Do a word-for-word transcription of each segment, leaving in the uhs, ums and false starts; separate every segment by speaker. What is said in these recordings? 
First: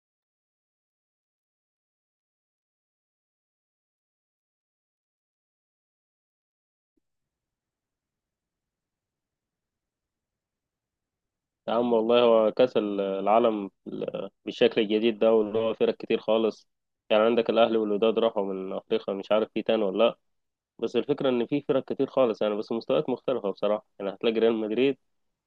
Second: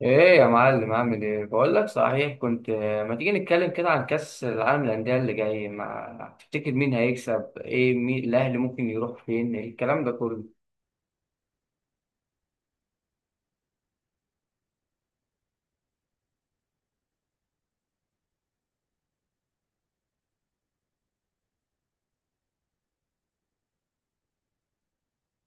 Speaker 1: ايه يا معلم عامل ايه؟ بقول لك صحيح كنت آه، ما تيجي نتكلم كده عن كأس العالم للأندية اللي جاي؟ ما تفتكر مين هيكسب؟ ايه؟ مين الاهلي ممكن يروح فين؟ الكلام ده كله
Speaker 2: يا عم والله هو كأس العالم بالشكل الجديد ده واللي هو فرق كتير خالص. يعني عندك الأهلي والوداد راحوا من أفريقيا، مش عارف في تاني ولا لأ. بس الفكرة إن في فرق كتير خالص، يعني بس مستويات مختلفة بصراحة. يعني هتلاقي ريال مدريد،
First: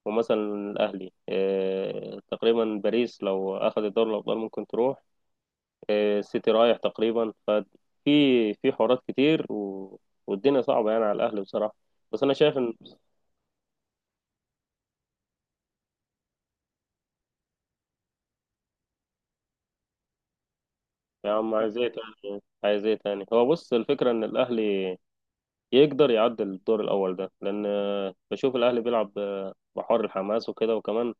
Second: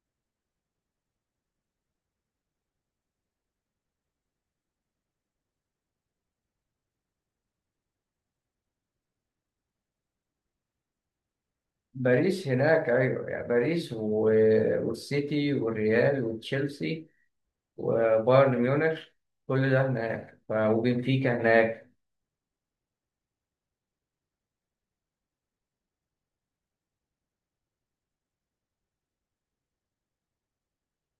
Speaker 2: ومثلا الأهلي، إيه تقريبا باريس لو أخد الدوري الأبطال ممكن تروح، إيه السيتي رايح تقريبا. ففي في حوارات كتير و... والدنيا صعبة يعني على الأهلي بصراحة. بس أنا
Speaker 1: باريس
Speaker 2: شايف إن،
Speaker 1: هناك. ايوه، يعني باريس و... والسيتي والريال وتشيلسي وبايرن ميونخ، كل ده هناك، ف...
Speaker 2: يا
Speaker 1: وبنفيكا
Speaker 2: عم عايز إيه
Speaker 1: هناك.
Speaker 2: تاني؟ عايز إيه تاني؟ هو بص، الفكرة إن الأهلي يقدر يعدي الدور الأول ده، لأن آه، بشوف الأهلي بيلعب آه، بحر الحماس وكده، وكمان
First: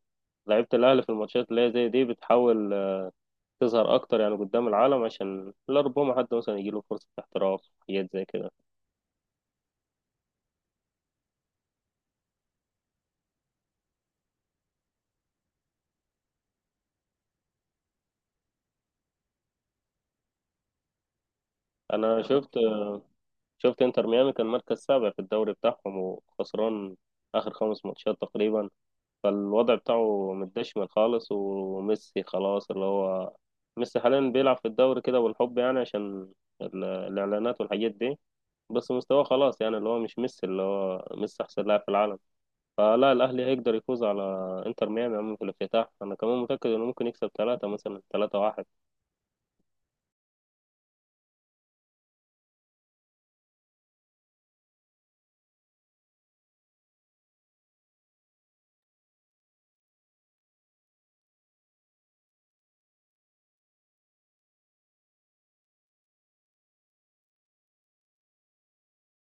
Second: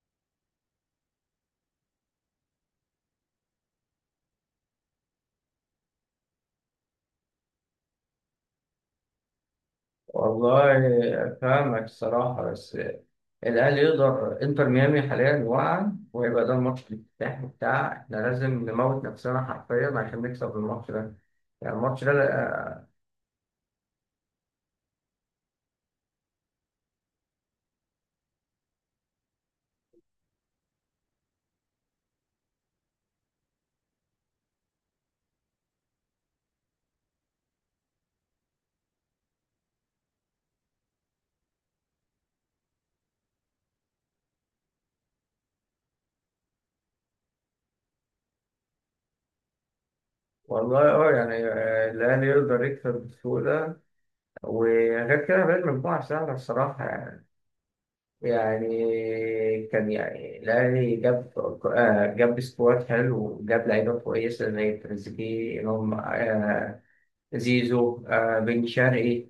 Speaker 2: لعيبة الأهلي في الماتشات اللي هي زي دي بتحاول آه، تظهر أكتر يعني قدام العالم، عشان لا ربما حد مثلا يجيله فرصة احتراف، حاجات زي كده.
Speaker 1: والله فاهمك الصراحة، بس الأهلي يقدر. إنتر ميامي حاليا واقع، وهيبقى ده الماتش الافتتاحي بتاع إحنا، لازم نموت نفسنا حرفيا عشان نكسب الماتش ده. يعني الماتش ده
Speaker 2: أنا شفت
Speaker 1: لأ-
Speaker 2: شفت إنتر ميامي كان مركز سابع في الدوري بتاعهم، وخسران آخر خمس ماتشات تقريبا. فالوضع بتاعه متدشمل خالص، وميسي خلاص اللي هو، ميسي حاليا بيلعب في الدوري كده والحب، يعني عشان ال- الإعلانات والحاجات دي، بس مستواه خلاص. يعني اللي هو مش ميسي، اللي هو ميسي أحسن لاعب في العالم. فلا، الأهلي هيقدر يفوز على إنتر ميامي عم في الافتتاح. أنا كمان متأكد إنه ممكن يكسب ثلاثة مثلا ثلاثة واحد.
Speaker 1: والله اه. يعني آه، الأهلي يقدر يكسب بسهولة، وغير كده بقى المجموعة سهلة الصراحة. يعني يعني كان يعني الأهلي جاب آه، جاب سكواد حلو، وجاب لعيبة كويسة زي تريزيجيه، إمام، آه، زيزو، آه بن شرقي،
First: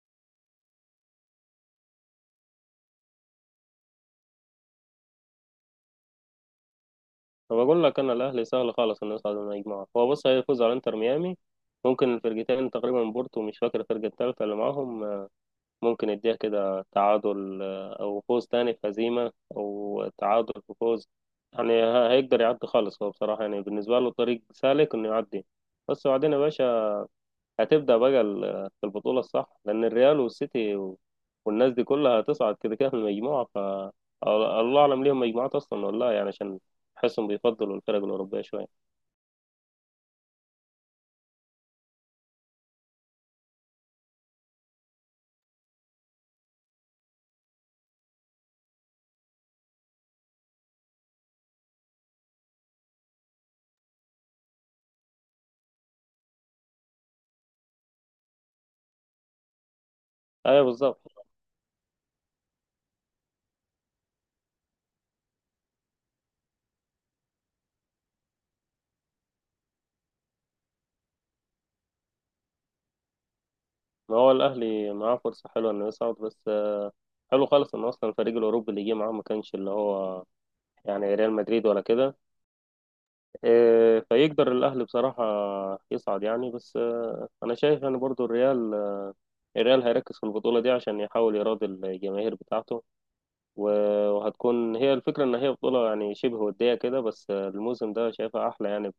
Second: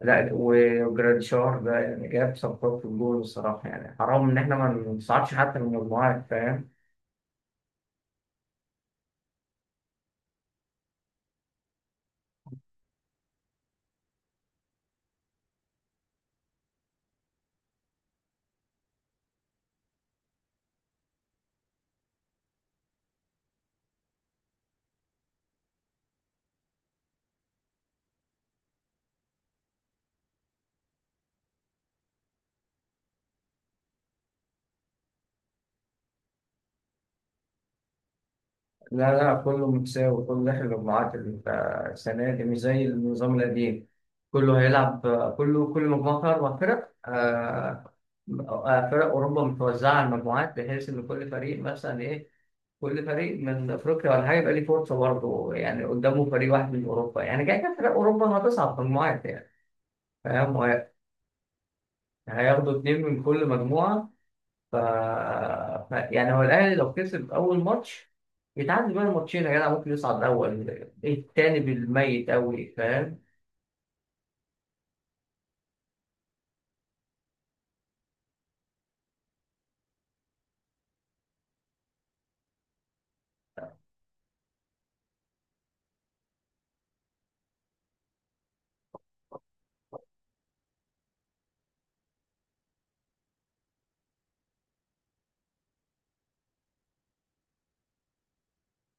Speaker 1: لا وجراديشار ده، يعني جاب صفقات في الجول الصراحة. يعني حرام إن إحنا ما نصعدش حتى من المجموعات، فاهم؟
Speaker 2: فبقول لك أنا، الأهلي سهل خالص إنه يصعد من المجموعة. هو بص، هيفوز على إنتر ميامي، ممكن الفرقتين تقريبا بورتو، مش فاكر الفرقة التالتة اللي معاهم، ممكن يديها كده تعادل، أو فوز تاني في هزيمة، أو تعادل في فوز. يعني ه- هيقدر يعدي خالص. هو بصراحة يعني بالنسبة له طريق سالك إنه يعدي، بس بعدين يا باشا هتبدأ بقى ال- في البطولة الصح، لأن الريال والسيتي و- والناس دي كلها هتصعد كده كده من المجموعة. ف الله أعلم ليهم مجموعات أصلا ولا لا، يعني عشان أحسهم بيفضلوا الفرق الأوروبية شوية.
Speaker 1: لا لا، كله متساوي، كله داخل المجموعات ال- آه، السنة دي مش زي النظام القديم. كله هيلعب، آه، كله كل مجموعة فيها أربع فرق. آه، آه، فرق أوروبا متوزعة على المجموعات بحيث إن كل فريق مثلا إيه، كل فريق من أفريقيا ولا حاجة يبقى ليه فرصة برضه، يعني قدامه فريق واحد من أوروبا، يعني كده كده فرق أوروبا هتصعد في المجموعات يعني. فاهم؟
Speaker 2: أيوة
Speaker 1: وهي-
Speaker 2: بالظبط.
Speaker 1: هياخدوا اتنين من كل مجموعة. ف... ف... يعني هو الأهلي لو كسب أول ماتش يتعدي بقى الماتشين يا جدع، ممكن يصعد أول. إيه التاني بالميت أوي، فاهم؟
Speaker 2: ما هو الأهلي معاه فرصة حلوة إنه يصعد، بس حلو خالص إن أصلا الفريق الأوروبي اللي جه معاه ما كانش اللي هو، يعني ريال مدريد ولا كده. إيه، فيقدر الأهلي بصراحة يصعد يعني، بس آه، أنا شايف يعني برضو الريال الريال هيركز في البطولة دي عشان يحاول يراضي الجماهير بتاعته، و- وهتكون هي الفكرة إن هي بطولة يعني شبه ودية كده، بس الموسم ده شايفها أحلى يعني،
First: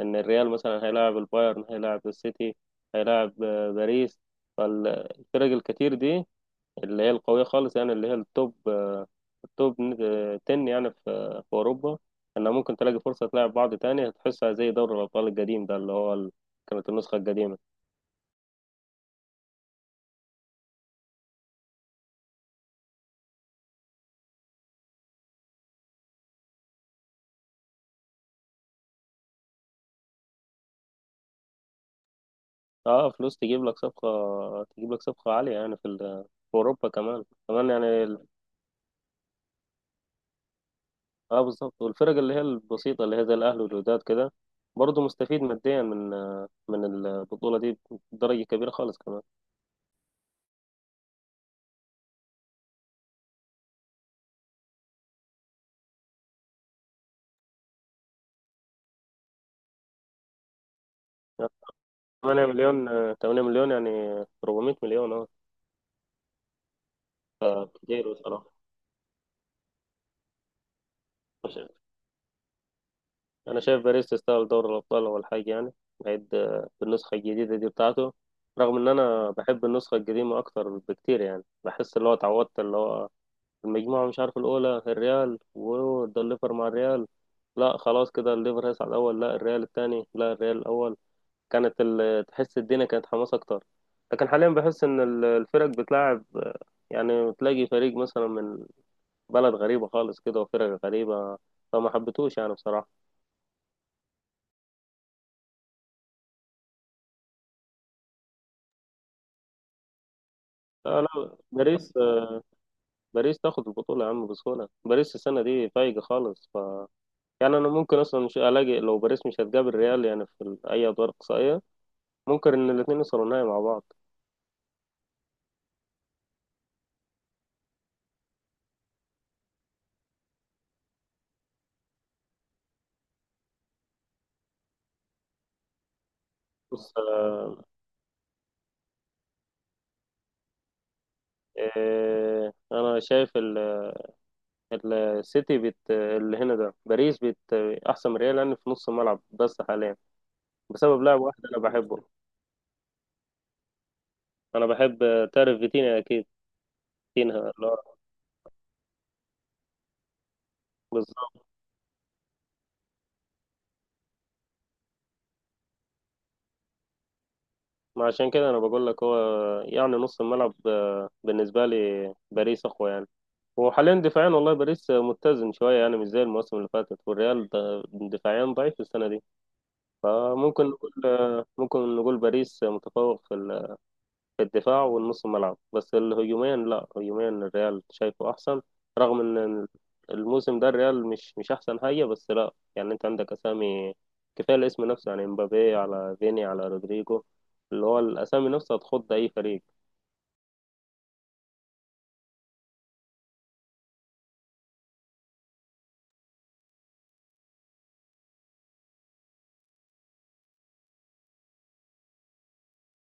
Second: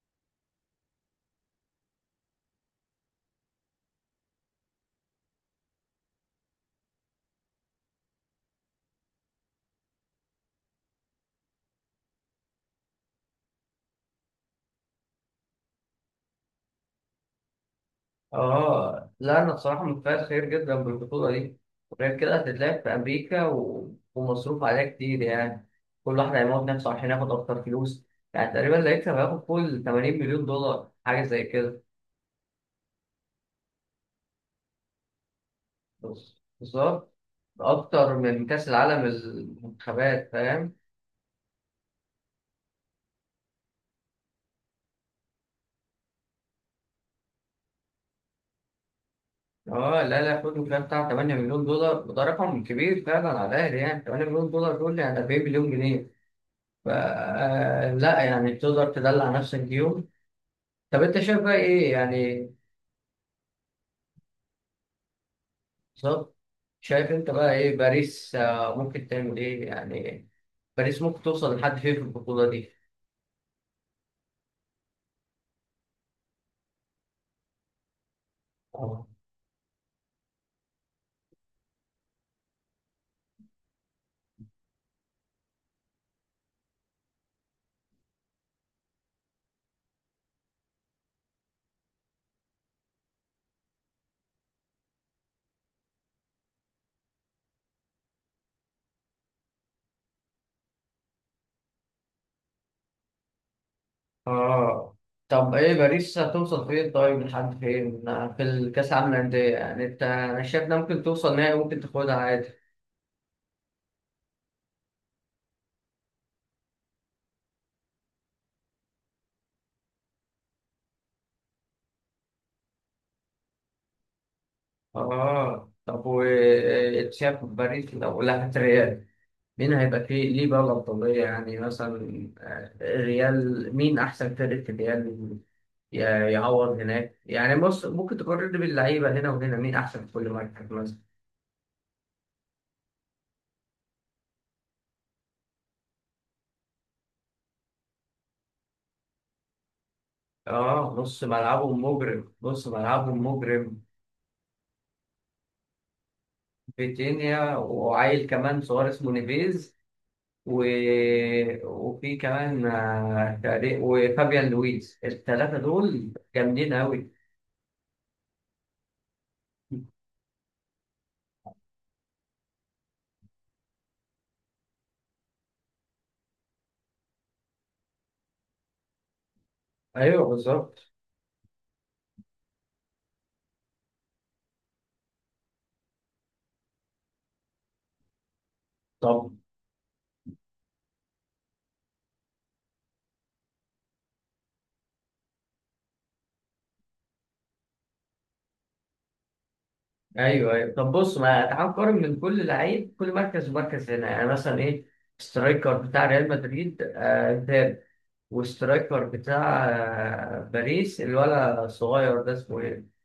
Speaker 2: إن الريال مثلا هيلاعب البايرن، هيلاعب السيتي، هيلاعب باريس، فالفرق الكتير دي اللي هي القوية خالص، يعني اللي هي التوب التوب عشرة يعني في في أوروبا، إنها ممكن تلاقي فرصة تلاعب بعض تاني، هتحسها زي دوري الأبطال القديم ده اللي هو ال- كانت النسخة القديمة.
Speaker 1: اه لا، أنا بصراحة متفائل خير جدا بالبطولة دي. غير كده هتتلعب في أمريكا و... ومصروف عليها كتير يعني. كل واحد هيموت نفسه عشان ياخد أكتر فلوس. يعني تقريبا اللي هيكسب هياخد فوق ثمانين مليون دولار، حاجة زي كده.
Speaker 2: اه، فلوس تجيب لك صفقة، تجيب لك صفقة عالية، يعني في ال-
Speaker 1: بص
Speaker 2: في أوروبا،
Speaker 1: بالظبط،
Speaker 2: كمان كمان يعني.
Speaker 1: أكتر من كأس العالم المنتخبات، فاهم؟
Speaker 2: اه بالظبط. والفرق اللي هي البسيطة اللي هي زي الأهلي والوداد كده برضه مستفيد ماديا من من البطولة دي بدرجة كبيرة خالص كمان.
Speaker 1: اه لا لا، خدوا كده بتاع ثمانية مليون دولار، وده رقم كبير فعلا على الاهلي، يعني تمن مليون دولار دول يعني أربعين مليون جنيه. ف آه، لا يعني تقدر تدلع نفسك بيهم. طب انت شايف
Speaker 2: يعني
Speaker 1: بقى ايه يعني؟
Speaker 2: ثمانية مليون، ثمانية مليون يعني أربعمية مليون اه.
Speaker 1: بالظبط. شايف انت بقى ايه؟
Speaker 2: كتير
Speaker 1: باريس
Speaker 2: بصراحة،
Speaker 1: آه، ممكن تعمل ايه يعني؟ باريس ممكن توصل
Speaker 2: مش-
Speaker 1: لحد فين في البطولة دي؟
Speaker 2: أنا شايف باريس تستاهل دوري الأبطال أول حاجة يعني، بعيد آه، بالنسخة الجديدة دي بتاعته، رغم إن
Speaker 1: آه.
Speaker 2: أنا بحب النسخة القديمة أكتر بكتير، يعني بحس اللي هو اتعودت اللي هو، المجموعة مش عارف الأولى الريال، وده الليفر مع الريال، لا خلاص كده الليفر هيصعد الأول، لا الريال التاني، لا الريال الأول، كانت ال... تحس الدنيا كانت حماس أكتر، لكن حاليا بحس إن ال- الفرق بتلعب، يعني تلاقي فريق مثلا من بلد غريبة خالص كده وفرق غريبة، فما حبيتوش يعني بصراحة.
Speaker 1: اه طب ايه باريس هتوصل فين؟ طيب لحد فين آه، في الكاس العالم للأندية؟ يعني انت، انا شايف انها
Speaker 2: لا
Speaker 1: ممكن توصل
Speaker 2: لا،
Speaker 1: نهائي، ممكن
Speaker 2: باريس
Speaker 1: تاخدها عادي.
Speaker 2: باريس تاخد البطولة يا عم بسهولة، باريس السنة دي فايقة خالص. ف يعني أنا ممكن أصلا مش ألاقي، لو باريس مش هتقابل ريال يعني في ال- أي أدوار إقصائية، ممكن ان الاثنين يوصلوا النهائي مع بعض.
Speaker 1: اه طب وتشاف باريس لو لعبت ريال، مين هيبقى فيه ليه بقى الأفضلية يعني؟ مثلا آه، الريال مين أحسن فرقة في الريال؟ ي- يعوض
Speaker 2: بص،
Speaker 1: هناك يعني. بص، ممكن تقارن باللعيبة هنا وهنا، مين أحسن في كل مركز مثلا.
Speaker 2: آه، انا شايف ال- السيتي بت اللي هنا ده، باريس بت احسن من ريال لان في نص الملعب بس حاليا،
Speaker 1: اه
Speaker 2: بسبب لاعب
Speaker 1: نص
Speaker 2: واحد انا
Speaker 1: ملعبهم
Speaker 2: بحبه،
Speaker 1: مجرم، نص ملعبهم مجرم.
Speaker 2: انا بحب، آه، تعرف فيتينيا اكيد، فيتينيا
Speaker 1: فيتينيا
Speaker 2: اللي هو
Speaker 1: وعيل كمان صغير اسمه نيفيز و...
Speaker 2: بالظبط.
Speaker 1: وفي كمان آه، تقريب- وفابيان لويس، الثلاثة دول جامدين أوي.
Speaker 2: ما عشان كده انا بقول لك، هو يعني نص الملعب آه، بالنسبه لي باريس اقوى يعني. وحاليا دفاعيا والله باريس آه، متزن شويه، يعني مش زي الموسم اللي فاتت، والريال ده- دفاعيا ضعيف السنه دي.
Speaker 1: ايوه
Speaker 2: فممكن
Speaker 1: بالظبط.
Speaker 2: نقول آه، ممكن نقول باريس آه، متفوق في ال- في الدفاع والنص الملعب، بس الهجوميا لا، هجوميا الريال شايفه احسن، رغم
Speaker 1: طب
Speaker 2: ان الموسم ده الريال مش مش احسن حاجه، بس لا يعني انت عندك اسامي. كفايه الاسم نفسه، يعني مبابي على فيني على رودريجو، اللي هو الاسامي نفسها تخض اي فريق.
Speaker 1: ايوه ايوه. طب بص، ما تعال نقارن من كل لعيب، كل مركز مركز هنا يعني مثلا ايه. سترايكر بتاع ريال مدريد آه، مبابي. وسترايكر بتاع آه باريس، الولد الصغير ده اسمه ايه؟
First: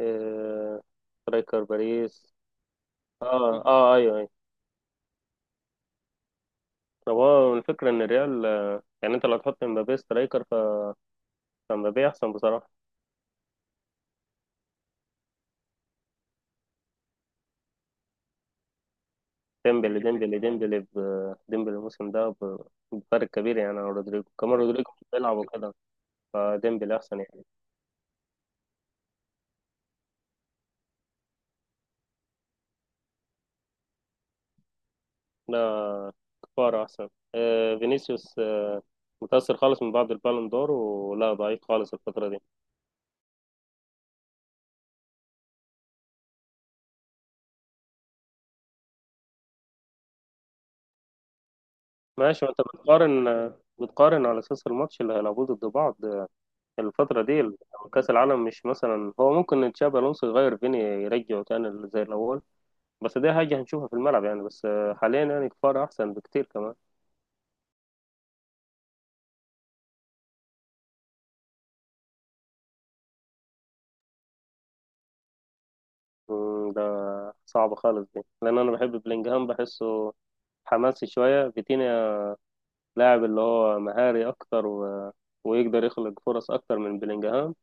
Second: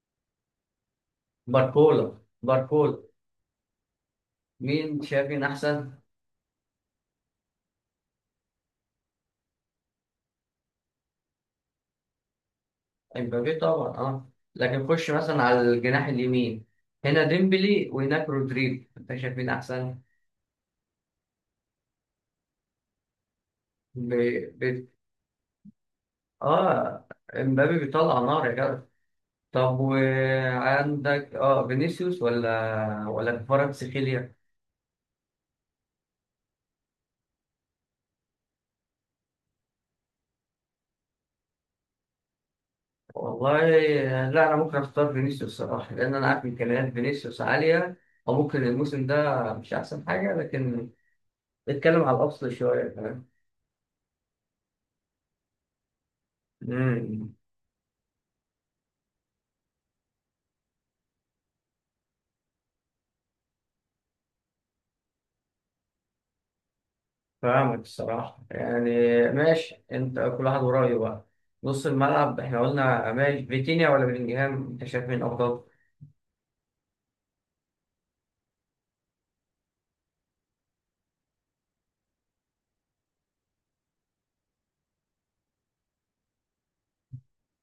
Speaker 2: إيه... سترايكر
Speaker 1: باركولا،
Speaker 2: باريس.
Speaker 1: باركولا.
Speaker 2: اه اه، ايوه ايوه.
Speaker 1: مين شايف مين احسن؟
Speaker 2: طب هو الفكره ان الريال، يعني انت لو تحط مبابي سترايكر ف- فمبابي احسن بصراحه.
Speaker 1: امبابي طبعا، اه. لكن خش مثلا على الجناح اليمين، هنا ديمبلي وهناك رودريجو، انت شايف مين احسن؟
Speaker 2: ديمبلي ديمبلي ديمبلي ب- ديمبلي الموسم ده، ب- بفرق كبير يعني عن
Speaker 1: ب...
Speaker 2: رودريجو، كمان
Speaker 1: ب...
Speaker 2: رودريجو مش بيلعب وكده، فديمبلي
Speaker 1: اه،
Speaker 2: أحسن يعني.
Speaker 1: امبابي بيطلع نار يا جدع. طب وعندك اه فينيسيوس ولا ولا كفارة سخيليا؟
Speaker 2: لا، كفارة أحسن. آه فينيسيوس آه متأثر خالص من بعد البالون دور، ولا ضعيف خالص الفترة دي.
Speaker 1: والله لا، انا ممكن اختار فينيسيوس الصراحه، لان انا عارف امكانيات فينيسيوس عاليه، او ممكن الموسم ده مش احسن حاجه، لكن نتكلم على
Speaker 2: ماشي،
Speaker 1: الاصل
Speaker 2: وأنت
Speaker 1: شويه، فاهم؟
Speaker 2: بتقارن بتقارن على أساس الماتش اللي هيلعبوه ضد بعض الفترة
Speaker 1: امم
Speaker 2: دي، كأس العالم. مش مثلا هو ممكن تشابي ألونسو يغير فيني يرجعه تاني زي الأول، بس دي حاجة هنشوفها في الملعب يعني. بس آه، حاليا يعني كفارة أحسن بكتير كمان.
Speaker 1: فاهمك الصراحه يعني. ماشي انت، كل واحد ورايه بقى. نص الملعب احنا قلنا، ماشي. فيتينيا ولا بلينجهام، انت شايف مين افضل؟
Speaker 2: مم، صعبة خالص دي، لأن أنا بحب بلينجهام، بحسه حماسي شوية. فيتينيا لاعب اللي هو مهاري أكتر، و... ويقدر يخلق فرص أكتر من بلينجهام،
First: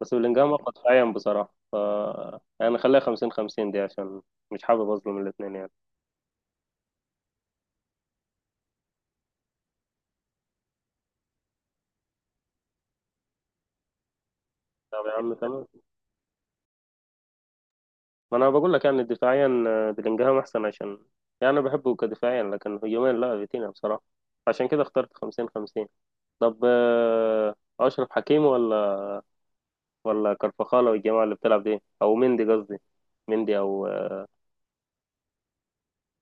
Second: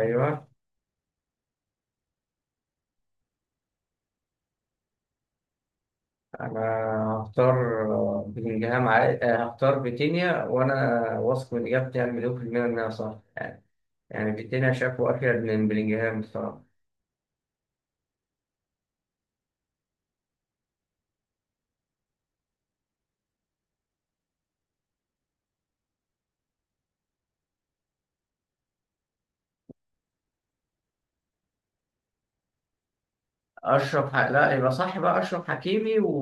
Speaker 2: بس بلينجهام أقوى دفاعيا بصراحة. ف يعني خليها خمسين خمسين دي، عشان مش حابب أظلم الاتنين يعني.
Speaker 1: انا هختار بلينجهام. عادي هختار فيتينيا، وانا واثق من اجابتي. يعني مليون في المية انها صح. يعني فيتينيا
Speaker 2: طب
Speaker 1: شافه
Speaker 2: يا
Speaker 1: افيد
Speaker 2: عم تمام،
Speaker 1: من بلينجهام الصراحة.
Speaker 2: ما أنا بقول لك يعني دفاعيا بلينجهام أحسن، عشان يعني أنا بحبه كدفاعيا، لكن هجوميا لا، فيتينيا بصراحة، عشان كده اخترت خمسين خمسين. طب آه، أشرف حكيمي ولا ولا كرفخالة والجماعة اللي بتلعب دي، أو مندي قصدي، مندي أو،
Speaker 1: اشرف ح... لا يبقى صح بقى اشرف حكيمي و...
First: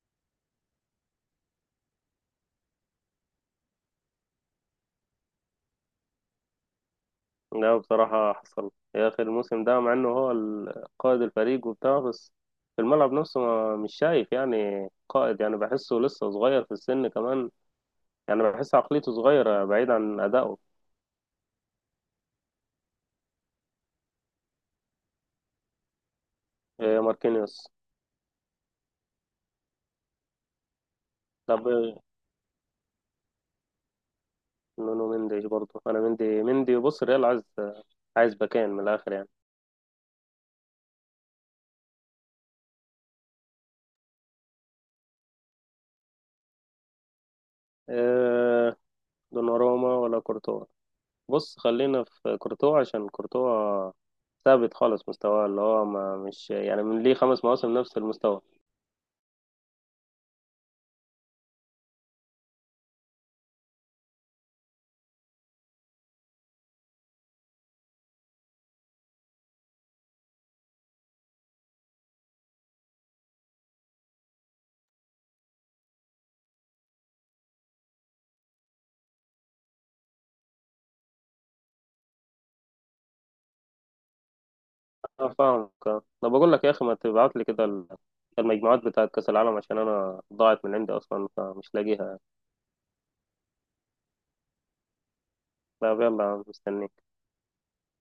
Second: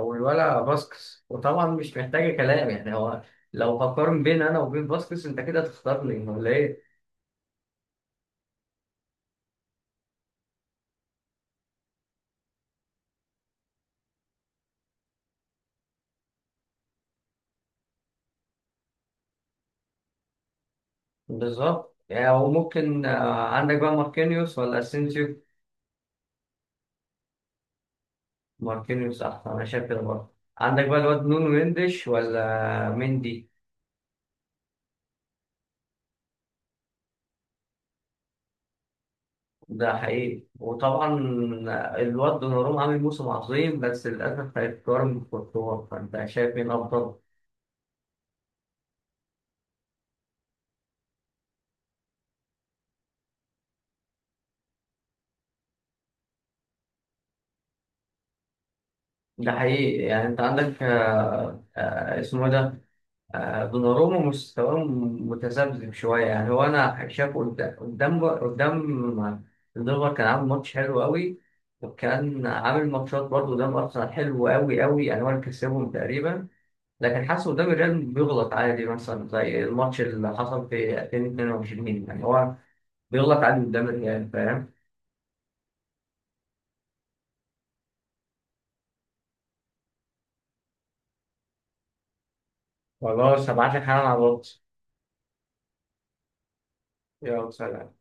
Speaker 1: والولا باسكس، وطبعا مش محتاجة كلام يعني. هو لو هقارن بين انا وبين باسكس، انت كده تختارني ولا ايه؟
Speaker 2: لا بصراحة حصل يا أخي الموسم ده، مع إنه هو ال- قائد الفريق وبتاع، بس في الملعب نفسه ما مش شايف يعني قائد، يعني بحسه لسه صغير في السن كمان، يعني بحس عقليته صغيرة بعيد عن أدائه.
Speaker 1: بالظبط، يعني هو ممكن آه، عندك بقى ماركينيوس ولا اسينسيو؟
Speaker 2: إيه ماركينيوس.
Speaker 1: ماركينيوس احسن، انا شايف كده. برضه عندك بقى الواد نونو
Speaker 2: طب
Speaker 1: مندش ولا مندي.
Speaker 2: نونو مندي برضه، أنا مندي مندي بص، الريال عايز عايز باكين من الآخر يعني.
Speaker 1: ده حقيقي وطبعا. الواد دوناروما عامل موسم عظيم، بس للأسف هيتقارن بكورتوا، فأنت شايف مين أفضل؟
Speaker 2: إيه دوناروما ولا كورتوا؟ بص، خلينا في كورتوا، عشان كورتوا ثابت خالص مستواه، اللي هو ما مش يعني، من ليه خمس مواسم نفس المستوى.
Speaker 1: ده حقيقي. يعني أنت عندك آه، آه، اسمه إيه ده؟ آه، دوناروما مستواه متذبذب شوية. يعني هو أنا شايفه قد- قدام قدام الدنمارك كان عامل ماتش حلو قوي. وكان عامل ماتشات برضه قدام أرسنال حلو قوي قوي، يعني هو اللي كسبهم تقريبا. لكن حاسه قدام الريال بيغلط عادي، مثلا زي الماتش اللي حصل في ألفين واتنين وعشرين. يعني هو بيغلط عادي قدام الريال، فاهم؟
Speaker 2: انا فاهمك. آه. انا بقول لك يا اخي، ما تبعت لي كده ال- المجموعات بتاعت كاس العالم، عشان انا ضاعت من عندي اصلا، فمش لاقيها.
Speaker 1: خلاص هبعت لك حالا على الواتس.
Speaker 2: لا يلا مستنيك.
Speaker 1: يلا سلام.